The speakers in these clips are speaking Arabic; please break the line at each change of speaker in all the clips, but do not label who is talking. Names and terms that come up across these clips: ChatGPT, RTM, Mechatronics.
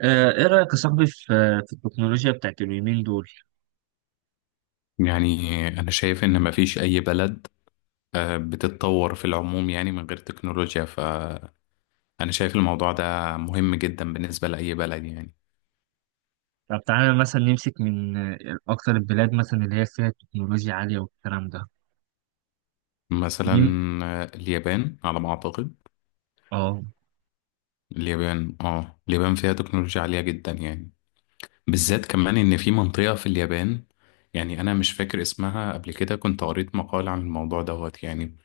ايه رأيك يا صاحبي في في التكنولوجيا بتاعت اليومين دول؟
يعني أنا شايف إن مفيش أي بلد بتتطور في العموم يعني من غير تكنولوجيا، فأنا شايف الموضوع ده مهم جدا بالنسبة لأي بلد يعني.
طب تعالى مثلا نمسك من اكتر البلاد مثلا اللي هي فيها تكنولوجيا عالية والكلام ده.
مثلا
مين؟
اليابان على ما أعتقد.
اه،
اليابان فيها تكنولوجيا عالية جدا يعني، بالذات كمان إن في منطقة في اليابان، يعني أنا مش فاكر اسمها. قبل كده كنت قريت مقال عن الموضوع دوت يعني،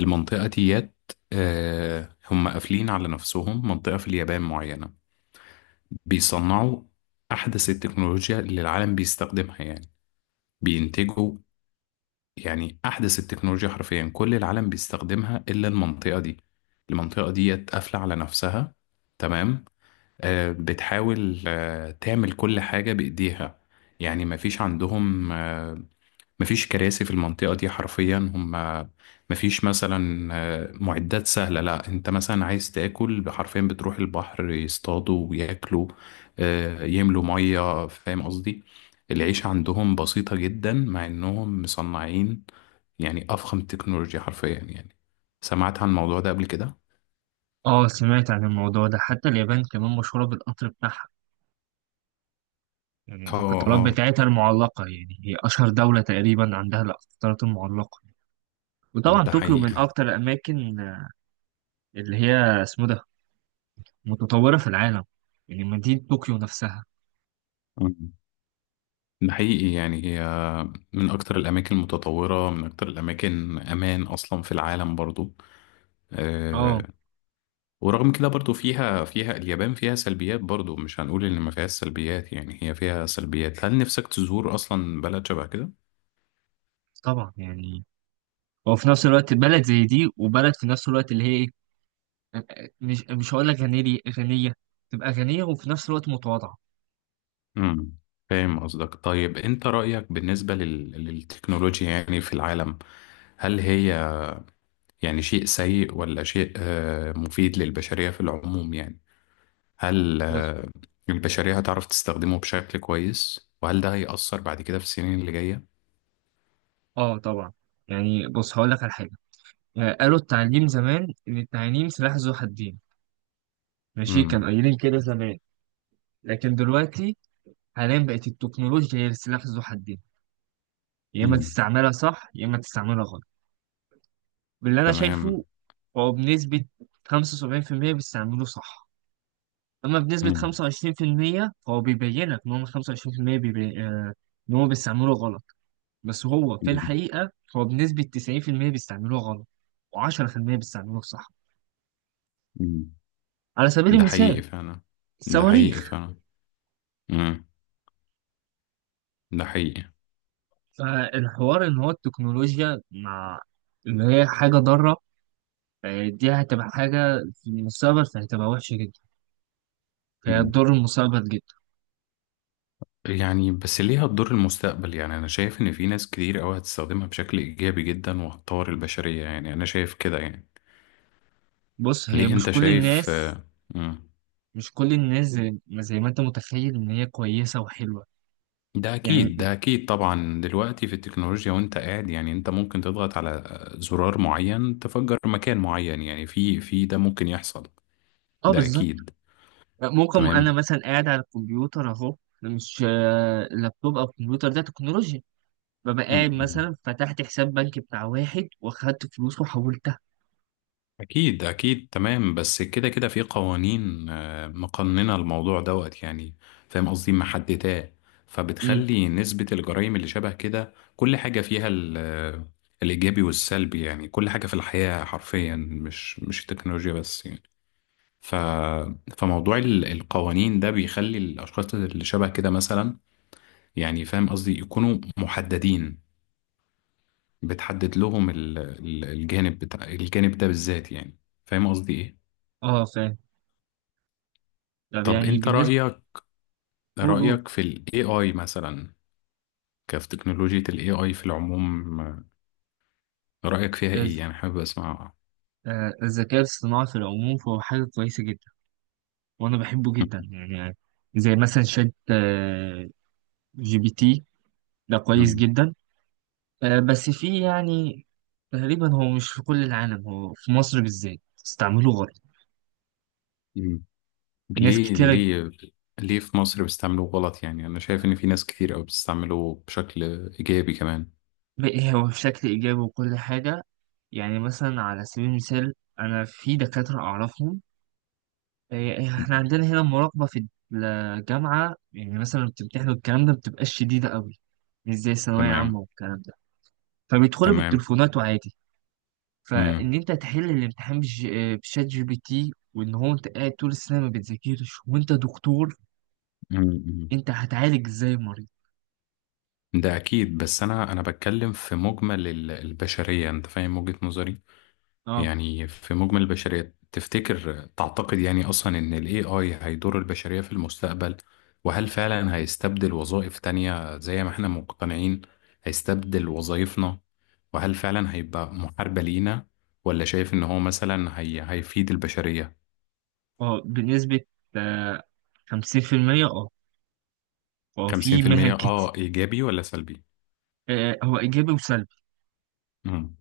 المنطقة ديت. هم قافلين على نفسهم منطقة في اليابان معينة، بيصنعوا أحدث التكنولوجيا اللي العالم بيستخدمها يعني، بينتجوا يعني أحدث التكنولوجيا، حرفيا كل العالم بيستخدمها إلا المنطقة دي. المنطقة دي قافلة على نفسها، تمام. بتحاول تعمل كل حاجة بإيديها، يعني مفيش عندهم مفيش كراسي في المنطقة دي حرفيا. هم مفيش مثلا معدات سهلة. لا، انت مثلا عايز تاكل، حرفيا بتروح البحر يصطادوا وياكلوا، يملوا مية، فاهم قصدي. العيشة عندهم بسيطة جدا، مع انهم مصنعين يعني أفخم تكنولوجيا حرفيا يعني. سمعت عن الموضوع ده قبل كده؟
اه، سمعت عن الموضوع ده. حتى اليابان كمان مشهورة بالقطر بتاعها، يعني
اه
القطارات
اه،
بتاعتها المعلقة، يعني هي اشهر دولة تقريبا عندها القطارات المعلقة. وطبعا
ده
طوكيو من
حقيقة.
اكتر الاماكن، اللي هي اسمه ده متطورة في العالم، يعني مدينة طوكيو نفسها.
مم. ده حقيقي، يعني هي من أكتر الأماكن المتطورة، من أكتر الأماكن أمان أصلا في العالم برضو.
اه
آه، ورغم كده برضو فيها فيها اليابان فيها سلبيات برضو، مش هنقول ان ما فيهاش سلبيات، يعني هي فيها سلبيات. هل نفسك تزور اصلا بلد شبه كده؟
طبعا يعني. وفي نفس الوقت بلد زي دي، وبلد في نفس الوقت اللي هي ايه. مش هقول لك غنية غنية، تبقى غنية وفي نفس الوقت متواضعة.
امم فاهم قصدك. طيب انت رأيك بالنسبة للتكنولوجيا يعني في العالم؟ هل هي يعني شيء سيء، ولا شيء مفيد للبشرية في العموم يعني؟ هل
بص.
البشرية هتعرف تستخدمه بشكل كويس، وهل ده هيأثر بعد كده في السنين اللي جاية؟
اه طبعا يعني. بص هقول لك على حاجة. قالوا التعليم زمان إن التعليم سلاح ذو حدين. ماشي، كانوا
امم
قايلين كده زمان. لكن دلوقتي حاليا بقت التكنولوجيا هي السلاح ذو حدين. يا إما
امم
تستعملها صح، يا إما تستعملها غلط. باللي أنا
تمام.
شايفه هو بنسبة 75% بيستعملوه صح. أما بنسبة 25% فهو بيبينك إن هم 25%، بيبي... آه، إن هو بيستعملوه غلط. بس هو في الحقيقة، هو بنسبة 90% بيستعملوه غلط و10% بيستعملوه صح.
امم
على سبيل
ده
المثال
حقيقي فعلا، ده حقيقي
الصواريخ.
فعلا. امم ده حقيقي.
فالحوار إن هو التكنولوجيا مع اللي هي حاجة ضارة، دي هتبقى حاجة في المستقبل، فهتبقى وحشة جدا. فهي
مم.
هتضر المستقبل جدا.
يعني بس ليه هتضر المستقبل؟ يعني انا شايف ان في ناس كتير قوي هتستخدمها بشكل ايجابي جدا، وهتطور البشرية، يعني انا شايف كده يعني.
بص، هي
ليه
مش
انت
كل
شايف
الناس.
مم.
زي ما أنت متخيل إن هي كويسة وحلوة
ده
يعني.
اكيد، ده اكيد طبعا، دلوقتي في التكنولوجيا وانت قاعد يعني، انت ممكن تضغط على زرار معين تفجر مكان معين يعني، في ده ممكن يحصل.
اه
ده
بالظبط.
اكيد،
ممكن
تمام.
انا مثلا قاعد على الكمبيوتر اهو، مش اللابتوب او الكمبيوتر، ده تكنولوجيا. ببقى قاعد
مم.
مثلا، فتحت حساب بنك بتاع واحد واخدت فلوس وحولتها.
أكيد أكيد، تمام. بس كده كده في قوانين مقننة الموضوع دوت يعني، فاهم قصدي، محدداه.
امم
فبتخلي نسبة الجرائم اللي شبه كده، كل حاجة فيها الإيجابي والسلبي، يعني كل حاجة في الحياة حرفيا، مش التكنولوجيا بس يعني. ف فموضوع القوانين ده بيخلي الأشخاص اللي شبه كده مثلا، يعني فاهم قصدي، يكونوا محددين. بتحدد لهم الجانب بتاع الجانب ده بالذات يعني، فاهم قصدي إيه؟
اه، فاهم. طب
طب
يعني
انت
بالنسبه.
رأيك،
قول، قول.
رأيك في ال AI مثلا، كيف تكنولوجيا ال AI في العموم، رأيك فيها ايه
الز-
يعني، حابب اسمع.
الذكاء الاصطناعي في العموم فهو حاجه كويسه جدا، وانا بحبه جدا
م-
يعني. زي مثلا شات جي بي تي، ده كويس
م-
جدا. بس فيه يعني، تقريبا هو مش في كل العالم، هو في مصر بالذات استعمله غلط
م.
ناس
ليه؟
كتيرة.
ليه؟ ليه في مصر بيستعملوه غلط؟ يعني انا شايف ان في ناس كتير قوي بتستعمله بشكل ايجابي كمان.
بقى هو بشكل إيجابي وكل حاجة. يعني مثلا على سبيل المثال، أنا في دكاترة أعرفهم. إيه،
م.
إحنا عندنا هنا المراقبة في الجامعة، يعني مثلا لما بتمتحنوا الكلام ده بتبقاش شديدة قوي، مش زي ثانوية عامة
تمام
والكلام ده، فبيدخلوا
تمام.
بالتليفونات وعادي.
م. م-
فإن أنت تحل الامتحان بشات جي بي تي، وإن هو أنت قاعد طول السنة ما بتذاكرش، وأنت دكتور،
م.
أنت هتعالج إزاي المريض؟
ده اكيد، بس انا بتكلم في مجمل البشرية، انت فاهم وجهة نظري.
أه،
يعني في مجمل البشرية تفتكر، تعتقد يعني أصلا إن ال AI هيضر البشرية في المستقبل؟ وهل فعلا هيستبدل وظائف تانية زي ما احنا مقتنعين هيستبدل وظائفنا؟ وهل فعلا هيبقى محاربة لينا، ولا شايف إن هو مثلا هي هيفيد البشرية؟
أه، بنسبة 50%، أه 50%. آه. هو في مهن
50%
كتير.
إيجابي ولا سلبي؟
هو ايجابي وسلبي.
امم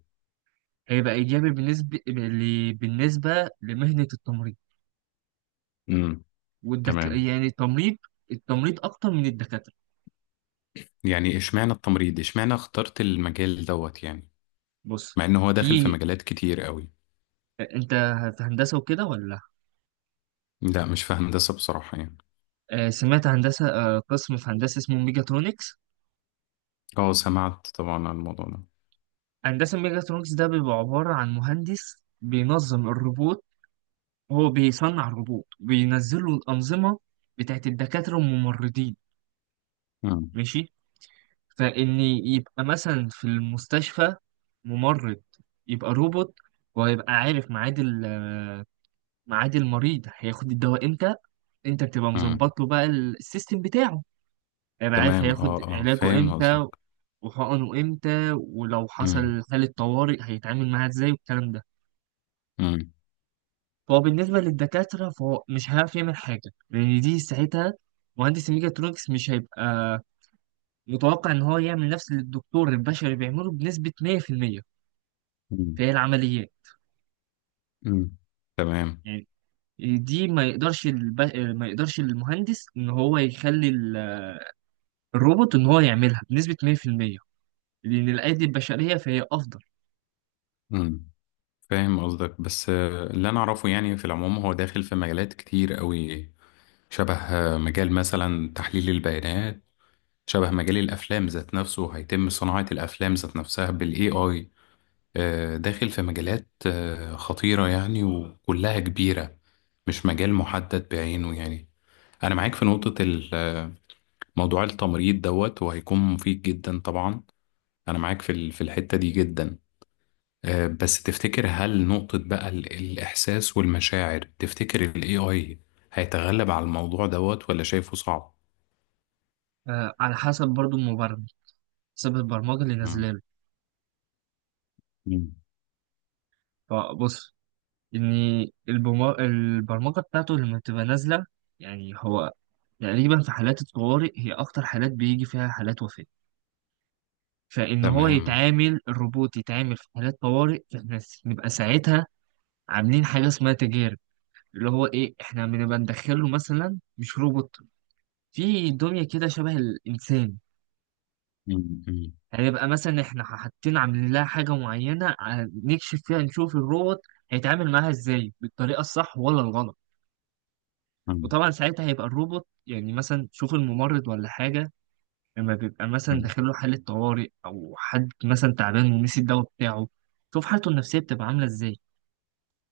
هيبقى ايجابي بالنسبه لمهنه التمريض.
امم
والدك
تمام.
يعني التمريض. التمريض اكتر من الدكاتره.
يعني اشمعنى التمريض، اشمعنى اخترت المجال دوت يعني،
بص،
مع إن هو داخل في
في
مجالات كتير قوي.
انت في هندسه وكده ولا لا؟
لا، مش في هندسة بصراحة يعني.
سمعت هندسه، قسم في هندسه اسمه ميجاترونكس.
اه، سمعت طبعا عن الموضوع ده.
هندسه ميجاترونكس ده بيبقى عباره عن مهندس بينظم الروبوت. هو بيصنع الروبوت بينزله الانظمه بتاعت الدكاتره والممرضين.
مم.
ماشي، فإن يبقى مثلا في المستشفى ممرض يبقى روبوت، ويبقى عارف ميعاد المريض هياخد الدواء امتى. انت بتبقى
مم.
مظبط له بقى السيستم بتاعه. هيبقى عارف
تمام.
هياخد
اه اه،
علاجه
فاهم قصدك.
امتى وحقنه امتى، ولو
مم.
حصل حالة طوارئ هيتعامل معاها ازاي والكلام ده.
مم.
فهو بالنسبة للدكاترة، فهو مش هيعرف يعمل حاجة، لأن دي ساعتها مهندس الميكاترونكس مش هيبقى متوقع إن هو يعمل نفس اللي الدكتور البشري بيعمله بنسبة 100%.
مم.
فهي العمليات
مم. تمام.
يعني دي، ما يقدرش المهندس ان هو يخلي الروبوت ان هو يعملها بنسبة 100%، لان الايدي البشرية فهي افضل.
مم. فاهم قصدك، بس اللي انا اعرفه يعني في العموم هو داخل في مجالات كتير قوي، شبه مجال مثلا تحليل البيانات، شبه مجال الافلام ذات نفسه، هيتم صناعة الافلام ذات نفسها بالاي اي. داخل في مجالات خطيرة يعني، وكلها كبيرة، مش مجال محدد بعينه يعني. انا معاك في نقطة، موضوع التمريض دوت، وهيكون مفيد جدا طبعا. انا معاك في في الحتة دي جدا. بس تفتكر، هل نقطة بقى الإحساس والمشاعر، تفتكر ال AI هيتغلب على الموضوع دوت ولا شايفه صعب؟
على حسب برضو المبرمج، حسب البرمجة اللي
مم.
نازله له.
مم.
فبص ان البرمجة بتاعته لما بتبقى نازلة. يعني هو تقريبا في حالات الطوارئ هي اكتر حالات بيجي فيها حالات وفاة. فان هو
تمام.
يتعامل الروبوت يتعامل في حالات طوارئ، فاحنا نبقى ساعتها عاملين حاجة اسمها تجارب. اللي هو ايه احنا بنبقى ندخله مثلا، مش روبوت، في دمية كده شبه الانسان.
مم. مم.
هيبقى مثلا احنا حاطين عاملين لها حاجة معينة، نكشف فيها نشوف الروبوت هيتعامل معاها ازاي، بالطريقة الصح ولا الغلط.
مم.
وطبعا ساعتها هيبقى الروبوت يعني مثلا، شوف الممرض ولا حاجة، لما بيبقى مثلا
مم.
داخله حالة طوارئ، أو حد مثلا تعبان ونسي الدواء بتاعه، شوف حالته النفسية بتبقى عاملة ازاي.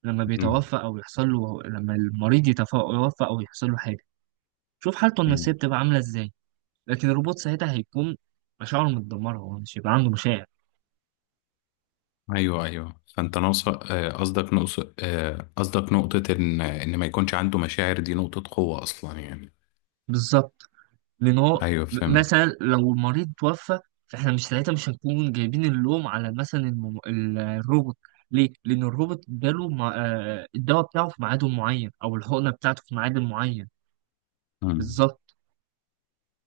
مم.
لما المريض يتوفى أو يحصل له حاجة، شوف حالته النفسية
مم.
بتبقى عاملة ازاي. لكن الروبوت ساعتها هيكون مشاعره متدمرة، هو مش هيبقى عنده مشاعر.
ايوه ايوه، فانت ناقص قصدك نقص قصدك نقطة ان ما يكونش عنده مشاعر، دي نقطة قوة اصلا يعني.
بالظبط. لأن هو،
ايوه، فهمت.
مثلا لو المريض توفى، فإحنا مش هنكون جايبين اللوم على مثلا الروبوت. ليه؟ لأن الروبوت اداله مع... آه، الدواء بتاعه في ميعاد معين، أو الحقنة بتاعته في ميعاد معين. بالظبط.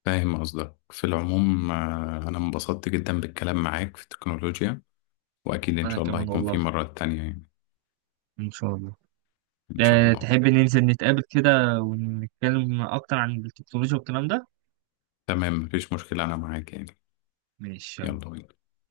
فاهم قصدك في العموم. أنا انبسطت جدا بالكلام معاك في التكنولوجيا، وأكيد إن
أنا
شاء الله
كمان
هيكون في
والله.
مرات تانية يعني.
إن شاء الله.
إن شاء الله.
تحب ننزل نتقابل كده ونتكلم أكتر عن التكنولوجيا والكلام ده؟
تمام، مفيش مشكلة، أنا معاك يعني.
ماشي.
يلا بينا.